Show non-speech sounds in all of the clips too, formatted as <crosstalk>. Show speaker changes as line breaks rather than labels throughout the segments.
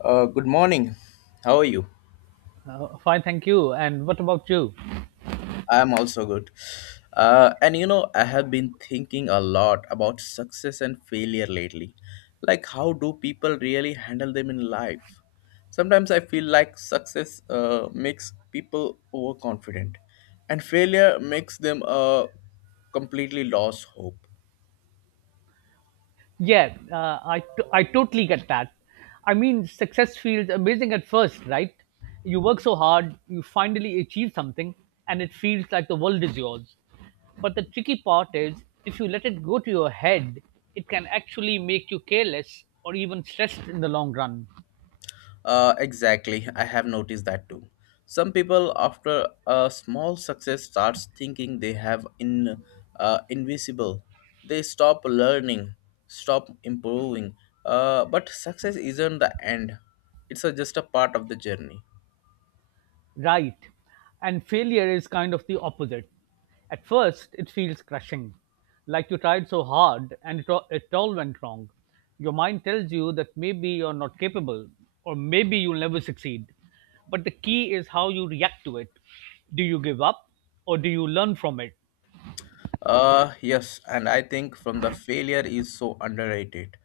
Good morning. How are you?
Fine, thank you. And what about you?
I'm also good. I have been thinking a lot about success and failure lately. Like, how do people really handle them in life? Sometimes I feel like success makes people overconfident, and failure makes them completely lose hope.
Yeah, I totally get that. I mean, success feels amazing at first, right? You work so hard, you finally achieve something, and it feels like the world is yours. But the tricky part is if you let it go to your head, it can actually make you careless or even stressed in the long run.
Exactly, I have noticed that too. Some people, after a small success, starts thinking they have in invisible. They stop learning, stop improving. But success isn't the end; it's a, just a part of the journey.
Right. And failure is kind of the opposite. At first, it feels crushing, like you tried so hard and it all went wrong. Your mind tells you that maybe you're not capable, or maybe you'll never succeed. But the key is how you react to it. Do you give up, or do you learn from it?
Yes, and I think from the failure is so underrated.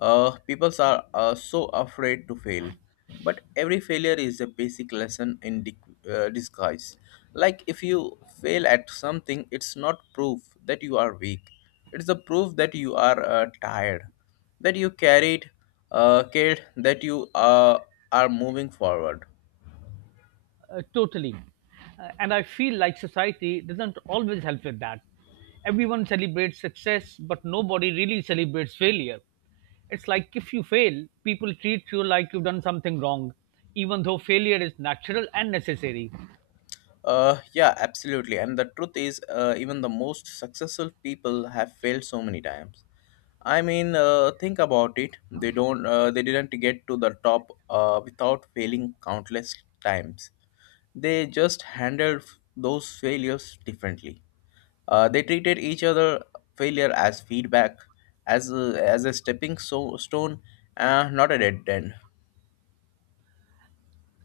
People are so afraid to fail, but every failure is a basic lesson in disguise. Like if you fail at something, it's not proof that you are weak. It's the proof that you are tired, that you carried, cared, that you are moving forward.
Totally. And I feel like society doesn't always help with that. Everyone celebrates success, but nobody really celebrates failure. It's like if you fail, people treat you like you've done something wrong, even though failure is natural and necessary.
Yeah, absolutely. And the truth is, even the most successful people have failed so many times. I mean, think about it. They don't. They didn't get to the top without failing countless times. They just handled those failures differently. They treated each other failure as feedback, as a stepping stone, not a dead end.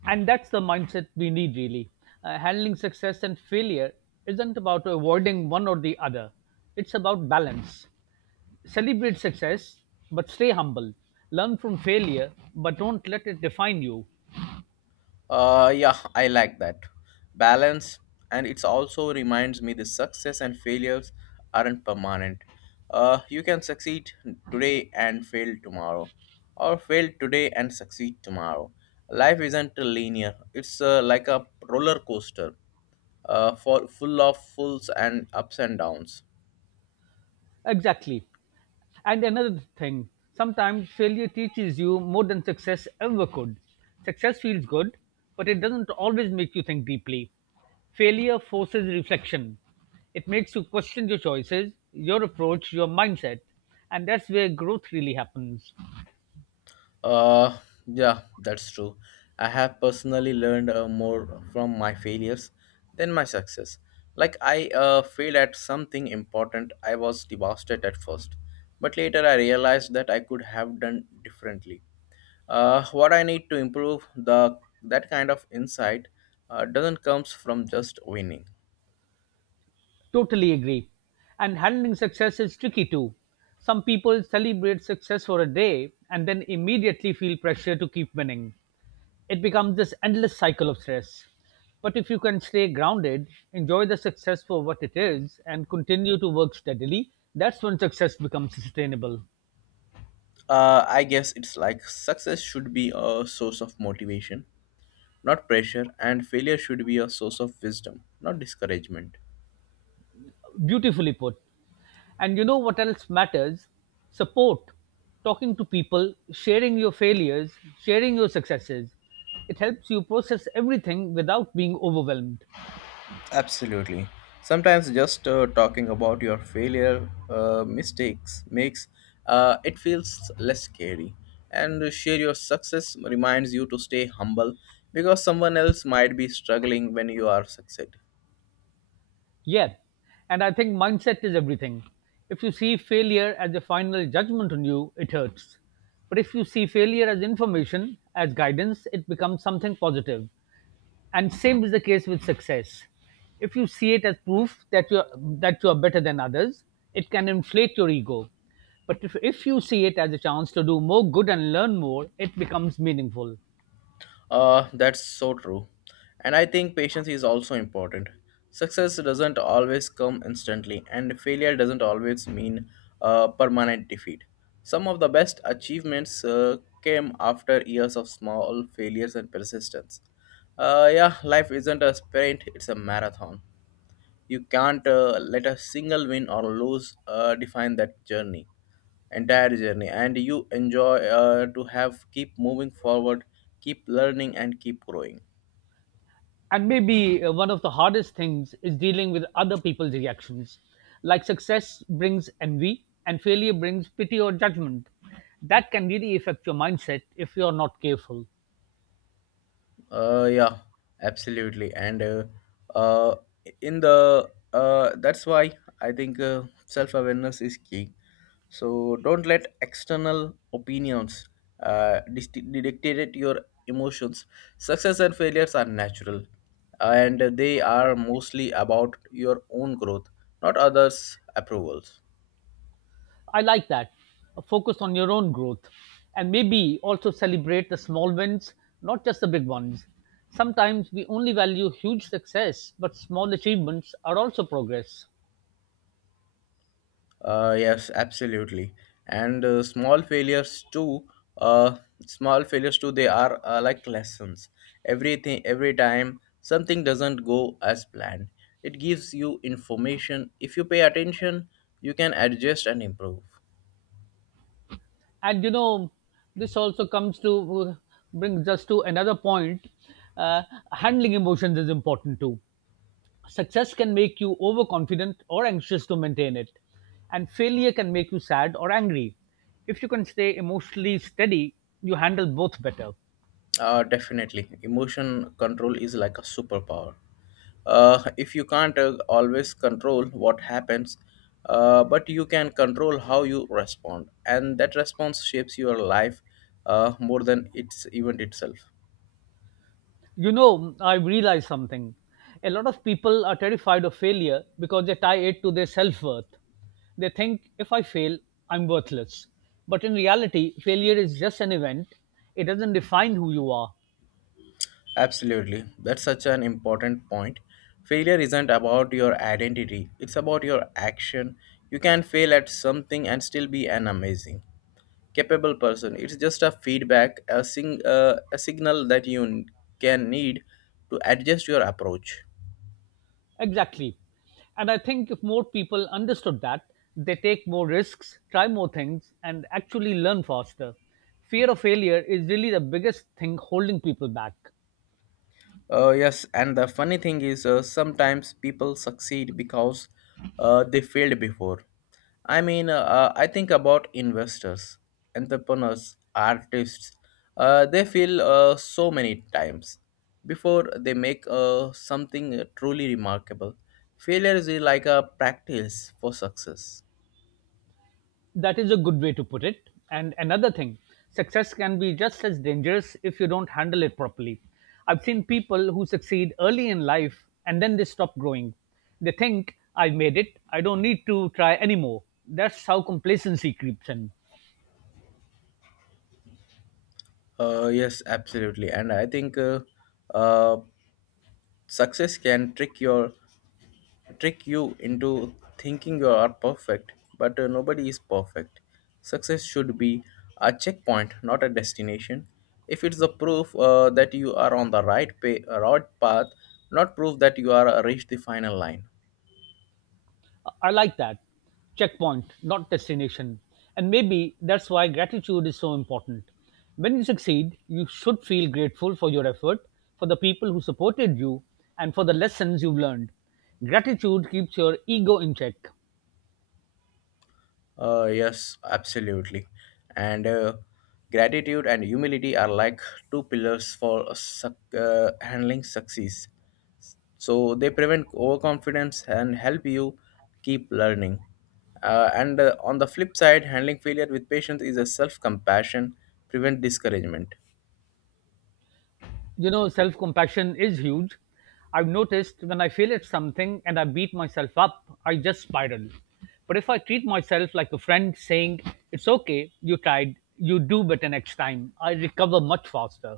And that's the mindset we need, really. Handling success and failure isn't about avoiding one or the other, it's about balance. Celebrate success, but stay humble. Learn from failure, but don't let it define you.
Yeah, I like that balance, and it also reminds me the success and failures aren't permanent. You can succeed today and fail tomorrow, or fail today and succeed tomorrow. Life isn't linear; it's like a roller coaster, for full of fulls and ups and downs.
Exactly. And another thing, sometimes failure teaches you more than success ever could. Success feels good, but it doesn't always make you think deeply. Failure forces reflection. It makes you question your choices, your approach, your mindset. And that's where growth really happens.
Uh, yeah, that's true. I have personally learned more from my failures than my success. Like, I failed at something important, I was devastated at first, but later I realized that I could have done differently. What I need to improve the that kind of insight doesn't comes from just winning.
Totally agree. And handling success is tricky too. Some people celebrate success for a day and then immediately feel pressure to keep winning. It becomes this endless cycle of stress. But if you can stay grounded, enjoy the success for what it is, and continue to work steadily, that's when success becomes sustainable.
I guess it's like success should be a source of motivation, not pressure, and failure should be a source of wisdom, not discouragement.
Beautifully put. And you know what else matters? Support. Talking to people, sharing your failures, sharing your successes. It helps you process everything without being overwhelmed.
Absolutely. Sometimes just talking about your failure mistakes makes it feels less scary. And to share your success reminds you to stay humble because someone else might be struggling when you are succeed.
Yeah, and I think mindset is everything. If you see failure as a final judgment on you, it hurts. But if you see failure as information, as guidance, it becomes something positive. And same is the case with success. If you see it as proof that you are better than others, it can inflate your ego. But if you see it as a chance to do more good and learn more, it becomes meaningful.
That's so true. And I think patience is also important. Success doesn't always come instantly, and failure doesn't always mean permanent defeat. Some of the best achievements came after years of small failures and persistence. Yeah, life isn't a sprint, it's a marathon. You can't let a single win or lose define that journey, entire journey. And you enjoy to have keep moving forward, keep learning, and keep growing.
And maybe one of the hardest things is dealing with other people's reactions. Like success brings envy and failure brings pity or judgment. That can really affect your mindset if you're not careful.
Yeah, absolutely. And uh, in the that's why I think self awareness is key. So don't let external opinions dictate your emotions. Success and failures are natural, and they are mostly about your own growth, not others' approvals.
I like that. Focus on your own growth and maybe also celebrate the small wins, not just the big ones. Sometimes we only value huge success, but small achievements are also progress.
Yes, absolutely. And small failures too. Uh, Small failures too. They are like lessons. Everything, every time something doesn't go as planned, it gives you information. If you pay attention, you can adjust and improve.
And you know this also comes to uh, brings us to another point, uh, handling emotions is important too. Success can make you overconfident or anxious to maintain it, and failure can make you sad or angry. If you can stay emotionally steady, you handle both better.
Definitely. Emotion control is like a superpower. If you can't always control what happens, but you can control how you respond, and that response shapes your life more than its event itself.
You know, I realized something. A lot of people are terrified of failure because they tie it to their self worth. They think if I fail, I'm worthless. But in reality, failure is just an event, it doesn't define who you are.
Absolutely. That's such an important point. Failure isn't about your identity, it's about your action. You can fail at something and still be an amazing, capable person. It's just a feedback, a signal that can need to adjust your approach.
Exactly. And I think if more people understood that, they take more risks, try more things, and actually learn faster. Fear of failure is really the biggest thing holding people back.
Yes, and the funny thing is, sometimes people succeed because they failed before. I mean, I think about investors, entrepreneurs, artists. They fail so many times before they make something truly remarkable. Failure is like a practice for success.
That is a good way to put it. And another thing, success can be just as dangerous if you don't handle it properly. I've seen people who succeed early in life and then they stop growing. They think, I've made it, I don't need to try anymore. That's how complacency creeps in.
Yes, absolutely, and I think uh, success can trick you into thinking you are perfect, but nobody is perfect. Success should be a checkpoint, not a destination. If it's the proof that you are on right path, not proof that you are reached the final line.
I like that. Checkpoint, not destination. And maybe that's why gratitude is so important. When you succeed, you should feel grateful for your effort, for the people who supported you, and for the lessons you've learned. Gratitude keeps your ego in check.
Yes, absolutely, and gratitude and humility are like two pillars for handling success, so they prevent overconfidence and help you keep learning. And on the flip side, handling failure with patience is a self compassion, prevent discouragement.
You know, self compassion is huge. I've noticed when I fail at something and I beat myself up, I just spiral. But if I treat myself like a friend saying, it's okay, you tried, you do better next time, I recover much faster.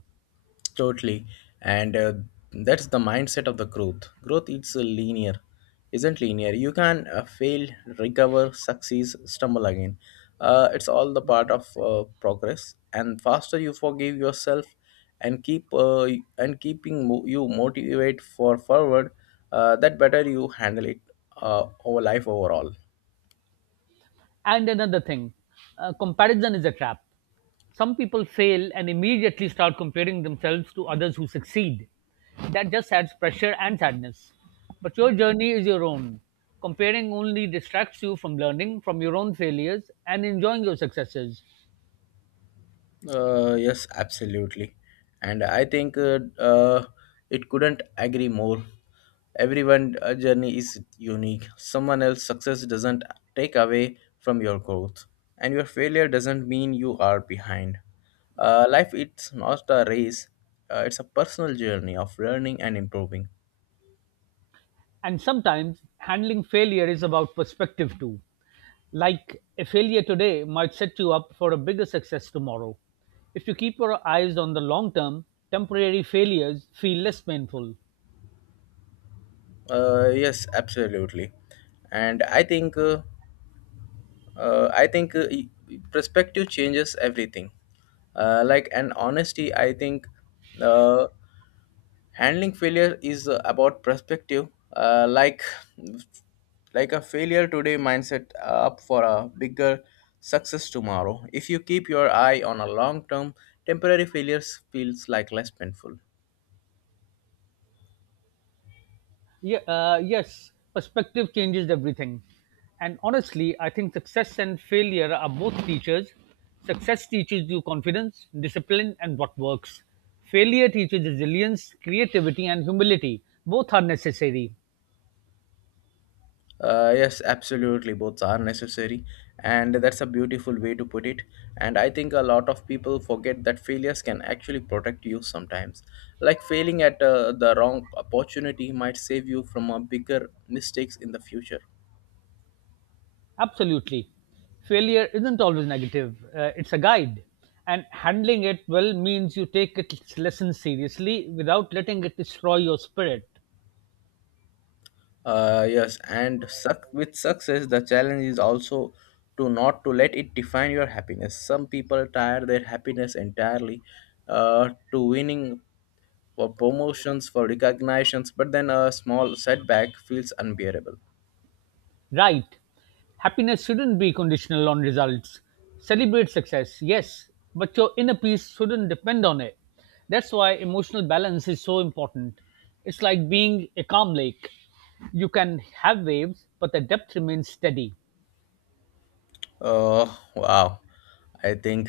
Totally. And that's the mindset of the growth. Growth isn't linear. You can fail, recover, succeed, stumble again. It's all the part of progress. And faster you forgive yourself and keeping you motivate for forward, that better you handle it over life overall.
And another thing, comparison is a trap. Some people fail and immediately start comparing themselves to others who succeed. That just adds pressure and sadness. But your journey is your own. Comparing only distracts you from learning from your own failures and enjoying your successes.
Yes, absolutely. And I think it couldn't agree more. Everyone's journey is unique. Someone else's success doesn't take away from your growth, and your failure doesn't mean you are behind. Life it's not a race, it's a personal journey of learning and improving.
And sometimes handling failure is about perspective too. Like a failure today might set you up for a bigger success tomorrow. If you keep your eyes on the long term, temporary failures feel less painful.
Yes, absolutely. And I think perspective changes everything. Like and honesty, I think uh, handling failure is about perspective. Uh, like like a failure today mindset up for a bigger success tomorrow. If you keep your eye on a long term, temporary failures feels like less painful.
Yeah, yes, perspective changes everything. And honestly, I think success and failure are both teachers. Success teaches you confidence, discipline, and what works. Failure teaches resilience, creativity, and humility. Both are necessary.
Yes, absolutely. Both are necessary. And that's a beautiful way to put it. And I think a lot of people forget that failures can actually protect you sometimes. Like failing at the wrong opportunity might save you from a bigger mistakes in the future.
Absolutely. Failure isn't always negative, it's a guide. And handling it well means you take its lessons seriously without letting it destroy your spirit.
Yes, and suc with success, the challenge is also to not to let it define your happiness. Some people tire their happiness entirely to winning, for promotions, for recognitions, but then a small setback feels unbearable.
Right. Happiness shouldn't be conditional on results. Celebrate success, yes, but your inner peace shouldn't depend on it. That's why emotional balance is so important. It's like being a calm lake. You can have waves, but the depth remains steady.
Oh, wow. I think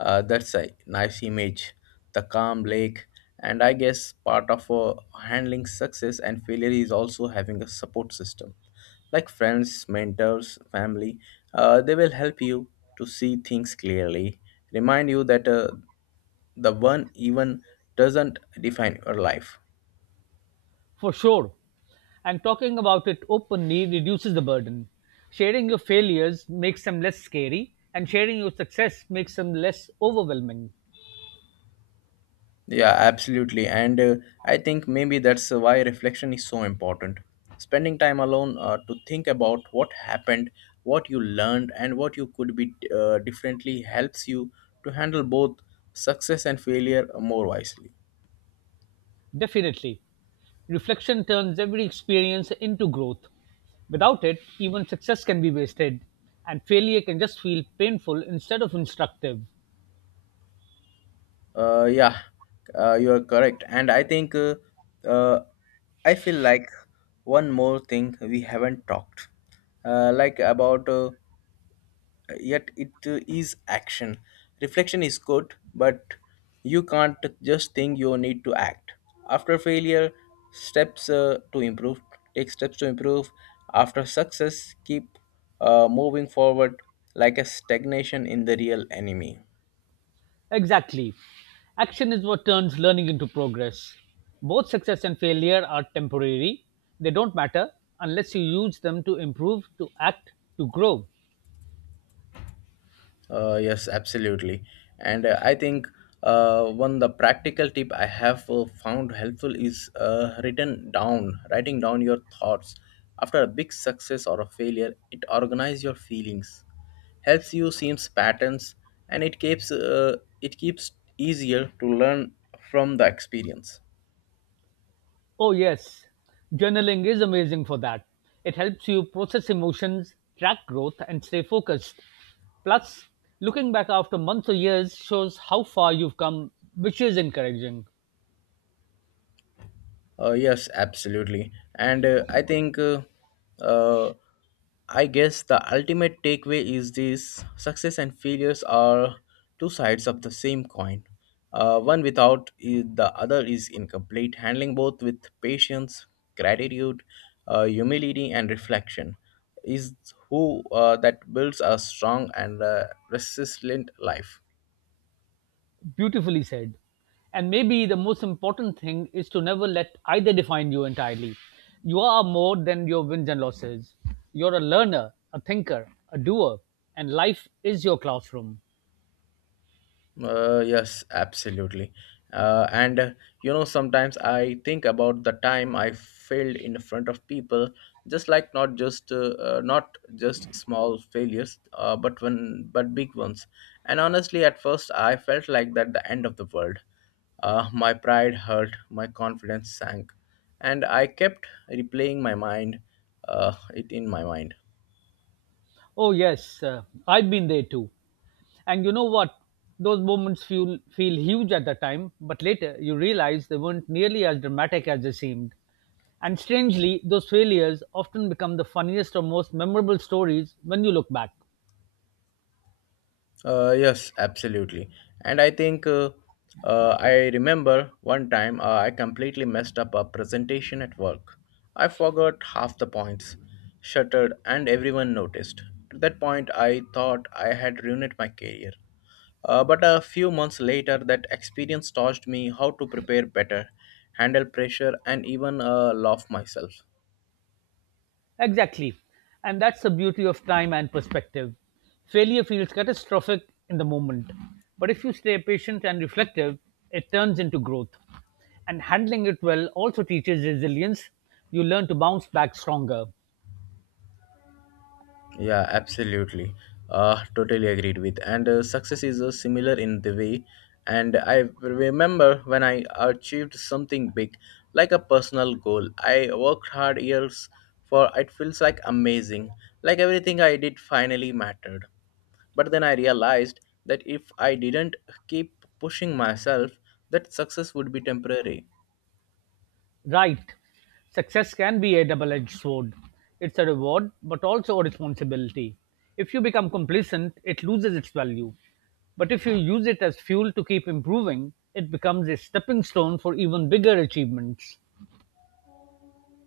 that's a nice image. The calm lake. And I guess part of handling success and failure is also having a support system. Like friends, mentors, family, they will help you to see things clearly, remind you that the one even doesn't define your life.
For sure. And talking about it openly reduces the burden. Sharing your failures makes them less scary, and sharing your success makes them less overwhelming.
Yeah, absolutely. And I think maybe that's why reflection is so important. Spending time alone to think about what happened, what you learned, and what you could be differently helps you to handle both success and failure more wisely.
Definitely. Reflection turns every experience into growth. Without it, even success can be wasted, and failure can just feel painful instead of instructive.
Uh, yeah, you are correct. And I think uh, I feel like one more thing we haven't talked, like about yet it is action. Reflection is good, but you can't just think, you need to act. After failure, steps to improve. Take steps to improve. After success, keep moving forward, like a stagnation in the real enemy.
Exactly. Action is what turns learning into progress. Both success and failure are temporary, they don't matter unless you use them to improve, to act, to grow.
Yes, absolutely. And I think one the practical tip I have found helpful is writing down your thoughts after a big success or a failure. It organizes your feelings, helps you seems patterns, and it keeps easier to learn from the experience.
Oh, yes. Journaling is amazing for that. It helps you process emotions, track growth, and stay focused. Plus, looking back after months or years shows how far you've come, which is encouraging.
Yes, absolutely. And I think, uh, I guess the ultimate takeaway is this: success and failures are two sides of the same coin. One without the other is incomplete. Handling both with patience, gratitude, humility, and reflection is who that builds a strong and resilient life.
Beautifully said. And maybe the most important thing is to never let either define you entirely. You are more than your wins and losses. You're a learner, a thinker, a doer, and life is your classroom.
Yes, absolutely. And you know, sometimes I think about the time I failed in front of people, just like not just small failures, but when but big ones. And honestly, at first, I felt like that the end of the world. My pride hurt, my confidence sank, and I kept replaying my mind, it in my mind.
Oh yes, I've been there too. And you know what? Those moments feel huge at the time, but later you realize they weren't nearly as dramatic as they seemed. And strangely, those failures often become the funniest or most memorable stories when you look back.
Yes, absolutely. And I think I remember one time I completely messed up a presentation at work. I forgot half the points, shuttered, and everyone noticed. At that point, I thought I had ruined my career. But a few months later, that experience taught me how to prepare better, handle pressure, and even love myself.
Exactly. And that's the beauty of time and perspective. Failure feels catastrophic in the moment, but if you stay patient and reflective, it turns into growth. And handling it well also teaches resilience. You learn to bounce back stronger.
Yeah, absolutely. Totally agreed with. And success is similar in the way. And I remember when I achieved something big, like a personal goal. I worked hard years for it, feels like amazing. Like everything I did finally mattered. But then I realized that if I didn't keep pushing myself, that success would be temporary.
Right. Success can be a double edged sword. It's a reward, but also a responsibility. If you become complacent, it loses its value. But if you use it as fuel to keep improving, it becomes a stepping stone for even bigger achievements.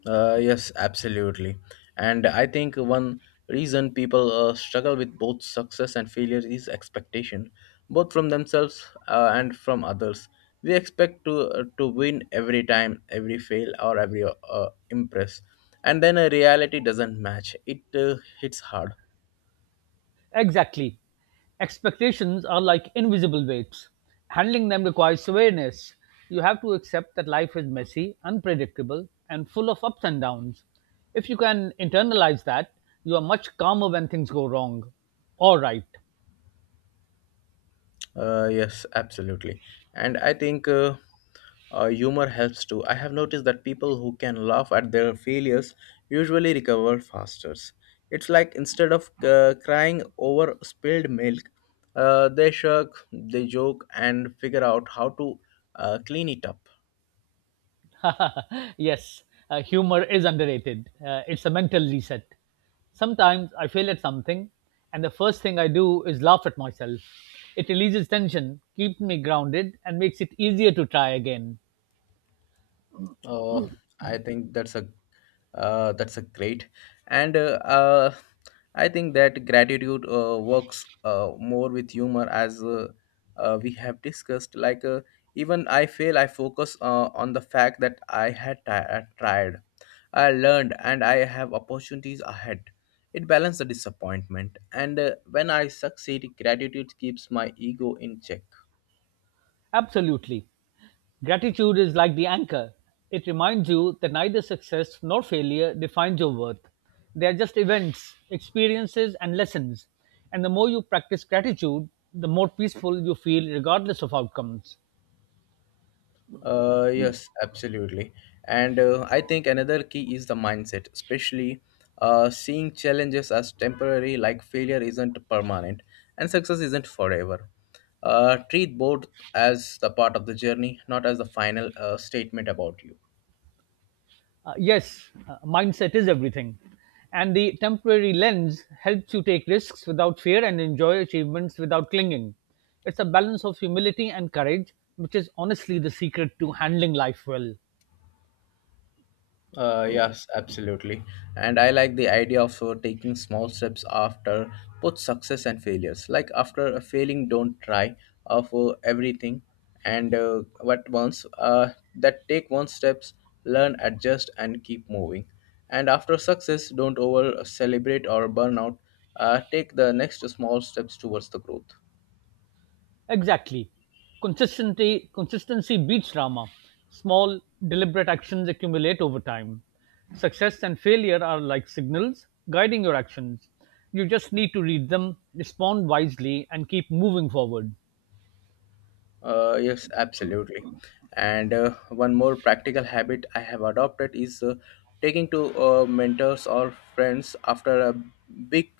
Yes, absolutely. And I think one reason people struggle with both success and failure is expectation, both from themselves and from others. We expect to win every time, every fail, or every impress, and then a reality doesn't match. It hits hard.
Exactly. Expectations are like invisible weights. Handling them requires awareness. You have to accept that life is messy, unpredictable, and full of ups and downs. If you can internalize that, you are much calmer when things go wrong or right.
Yes, absolutely. And I think humor helps too. I have noticed that people who can laugh at their failures usually recover faster. It's like instead of crying over spilled milk, they shrug, they joke, and figure out how to clean it up.
<laughs> Yes, humor is underrated. It's a mental reset. Sometimes I fail at something, and the first thing I do is laugh at myself. It releases tension, keeps me grounded, and makes it easier to try again.
Oh, I think that's a great. And I think that gratitude works more with humor, as we have discussed. Like even I fail, I focus on the fact that I had tried, I learned, and I have opportunities ahead. It balances the disappointment, and when I succeed, gratitude keeps my ego in check.
Absolutely. Gratitude is like the anchor. It reminds you that neither success nor failure defines your worth. They are just events, experiences, and lessons. And the more you practice gratitude, the more peaceful you feel, regardless of outcomes.
Yes, absolutely. And I think another key is the mindset, especially seeing challenges as temporary, like failure isn't permanent and success isn't forever. Treat both as the part of the journey, not as the final statement about you.
Yes, mindset is everything. And the temporary lens helps you take risks without fear and enjoy achievements without clinging. It's a balance of humility and courage, which is honestly the secret to handling life well.
Yes, absolutely. And I like the idea of taking small steps after both success and failures. Like after a failing, don't try for everything. And what once that take one steps, learn, adjust, and keep moving. And after success, don't over celebrate or burn out. Take the next small steps towards the growth.
Exactly. Consistency beats drama. Small, deliberate actions accumulate over time. Success and failure are like signals guiding your actions. You just need to read them, respond wisely, and keep moving forward.
Yes, absolutely. And one more practical habit I have adopted is taking to mentors or friends after a big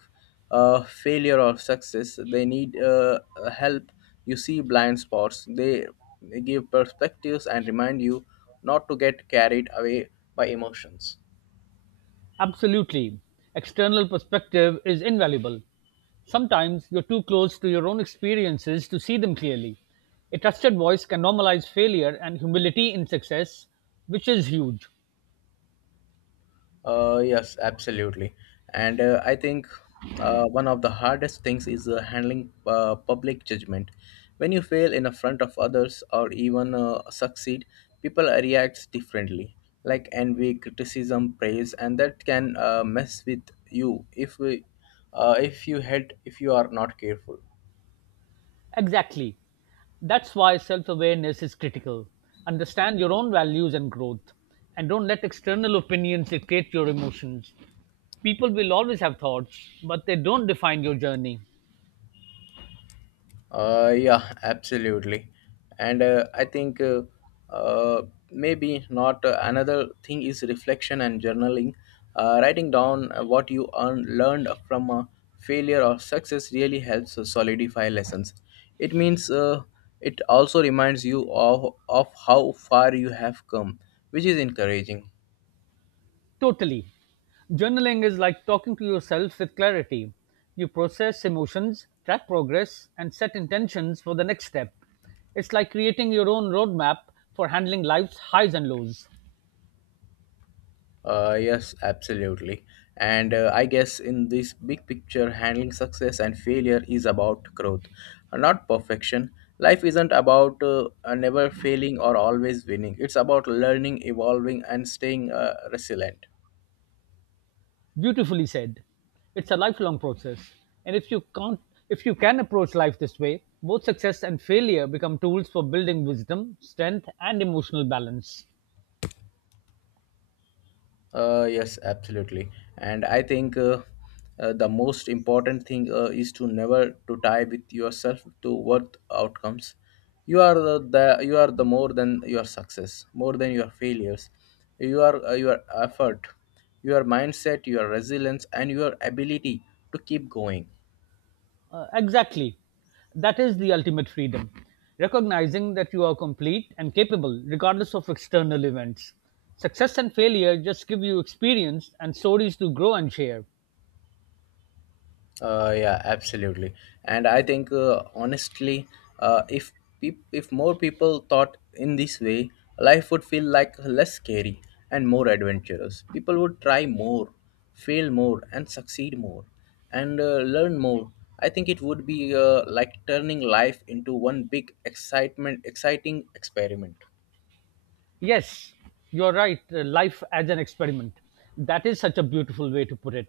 failure or success. They need help. You see blind spots. They give perspectives and remind you not to get carried away by emotions.
Absolutely. External perspective is invaluable. Sometimes you're too close to your own experiences to see them clearly. A trusted voice can normalize failure and humility in success, which is huge.
Yes, absolutely. And I think one of the hardest things is handling public judgment. When you fail in the front of others or even succeed, people react differently, like envy, criticism, praise, and that can mess with you if you head if you are not careful.
Exactly. That's why self awareness is critical. Understand your own values and growth, and don't let external opinions dictate your emotions. People will always have thoughts, but they don't define your journey.
Yeah, absolutely. And I think uh, maybe not another thing is reflection and journaling. Writing down what you learned from a failure or success really helps solidify lessons. It means it also reminds you of how far you have come, which is encouraging.
Totally. Journaling is like talking to yourself with clarity. You process emotions, track progress, and set intentions for the next step. It's like creating your own roadmap for handling life's highs and lows.
Yes, absolutely. And I guess in this big picture, handling success and failure is about growth, not perfection. Life isn't about never failing or always winning. It's about learning, evolving, and staying resilient.
Beautifully said. It's a lifelong process. And if you can approach life this way, both success and failure become tools for building wisdom, strength, and emotional balance.
Yes, absolutely. And I think the most important thing is to never to tie with yourself to what outcomes. You are the you are the more than your success, more than your failures. You are your effort, your mindset, your resilience, and your ability to keep going.
Exactly. That is the ultimate freedom. Recognizing that you are complete and capable regardless of external events. Success and failure just give you experience and stories to grow and share.
Yeah, absolutely. And I think honestly, if peop if more people thought in this way, life would feel like less scary and more adventurous. People would try more, fail more, and succeed more, and learn more. I think it would be like turning life into one big excitement, exciting experiment.
Yes, you're right. Life as an experiment. That is such a beautiful way to put it.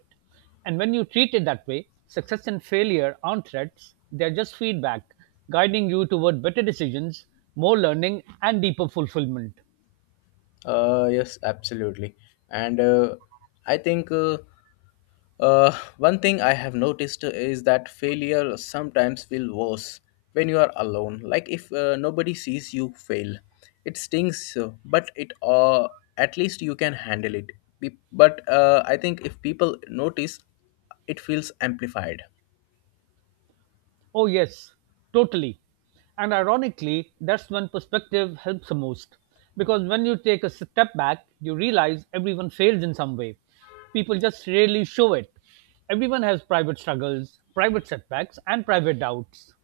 And when you treat it that way, success and failure aren't threats, they're just feedback, guiding you toward better decisions, more learning, and deeper fulfillment.
Yes, absolutely. And I think. Uh, One thing I have noticed is that failure sometimes feels worse when you are alone. Like if nobody sees you fail, it stings, but it at least you can handle it. But I think if people notice, it feels amplified.
Oh, yes, totally. And ironically, that's when perspective helps the most. Because when you take a step back, you realize everyone fails in some way. People just rarely show it. Everyone has private struggles, private setbacks, and private doubts.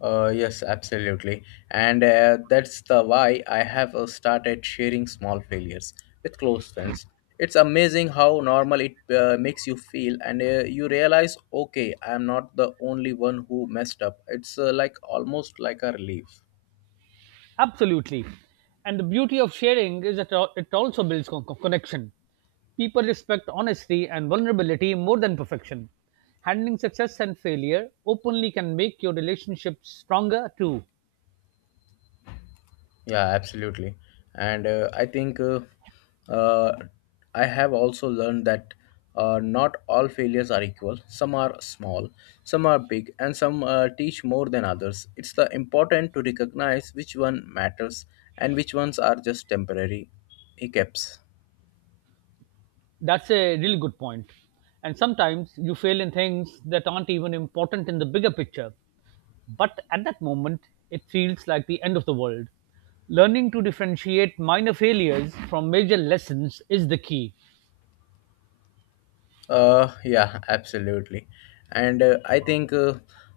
Yes, absolutely. And that's the why I have started sharing small failures with close friends. It's amazing how normal it makes you feel, and you realize, okay, I'm not the only one who messed up. It's like almost like a relief.
Absolutely. And the beauty of sharing is that it also builds connection. People respect honesty and vulnerability more than perfection. Handling success and failure openly can make your relationship stronger too.
Yeah, absolutely. And I think uh, I have also learned that not all failures are equal. Some are small, some are big, and some teach more than others. It's the important to recognize which one matters and which ones are just temporary hiccups.
That's a really good point. And sometimes you fail in things that aren't even important in the bigger picture. But at that moment, it feels like the end of the world. Learning to differentiate minor failures from major lessons is the key.
Yeah, absolutely. And I think uh,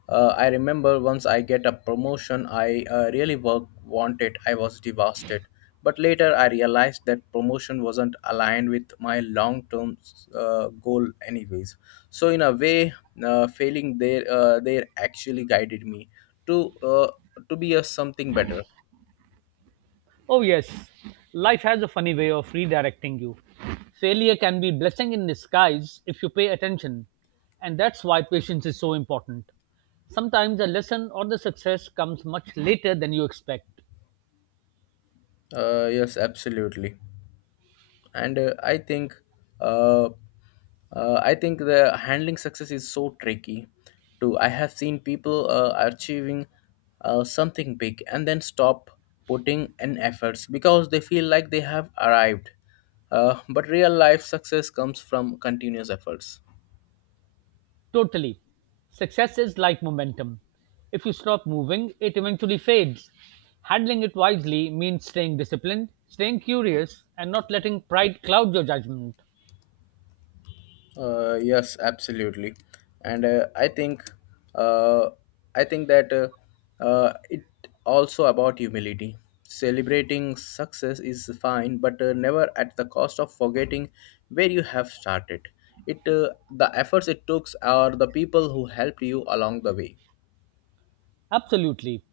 uh, I remember once I get a promotion, I really work wanted. I was devastated, but later I realized that promotion wasn't aligned with my long-term goal, anyways. So in a way, failing there actually guided me to uh, to be a something better.
Oh, yes, life has a funny way of redirecting you. Failure can be blessing in disguise if you pay attention. And that's why patience is so important. Sometimes a lesson or the success comes much later than you expect.
Yes, absolutely. And I think uh, I think the handling success is so tricky too. I have seen people achieving something big and then stop putting in efforts because they feel like they have arrived, but real life success comes from continuous efforts.
Totally. Success is like momentum. If you stop moving, it eventually fades. Handling it wisely means staying disciplined, staying curious, and not letting pride cloud your judgment.
Yes, absolutely, and uh, I think that it also about humility. Celebrating success is fine, but never at the cost of forgetting where you have started. It the efforts it took or the people who helped you along the way.
Absolutely.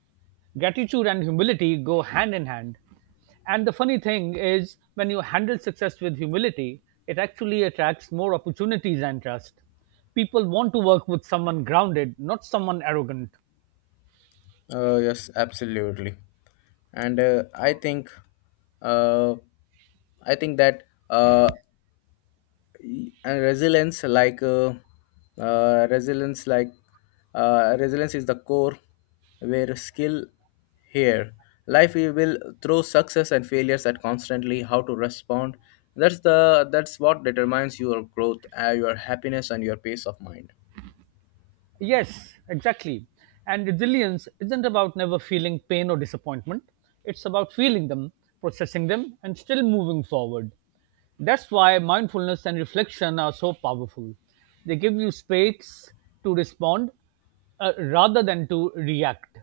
Gratitude and humility go hand in hand. And the funny thing is, when you handle success with humility, it actually attracts more opportunities and trust. People want to work with someone grounded, not someone arrogant.
Yes, absolutely, and uh, I think that uh, and resilience uh, resilience like resilience is the core where skill here life we will throw success and failures at constantly. How to respond, that's the that's what determines your growth, your happiness and your peace of mind.
Yes, exactly. And resilience isn't about never feeling pain or disappointment. It's about feeling them, processing them, and still moving forward. That's why mindfulness and reflection are so powerful. They give you space to respond, rather than to react.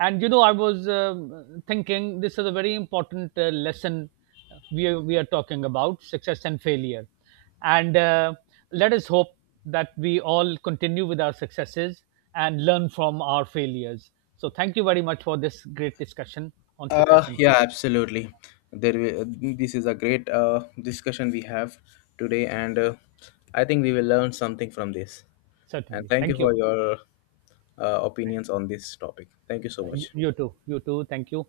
And you know, I was thinking, this is a very important lesson. We are talking about success and failure, and let us hope that we all continue with our successes and learn from our failures. So thank you very much for this great discussion on success and
Yeah,
failure.
absolutely. This is a great discussion we have today, and I think we will learn something from this. And
Certainly,
thank you
thank you.
for your opinions on this topic. Thank you so
You
much.
you too you too thank you.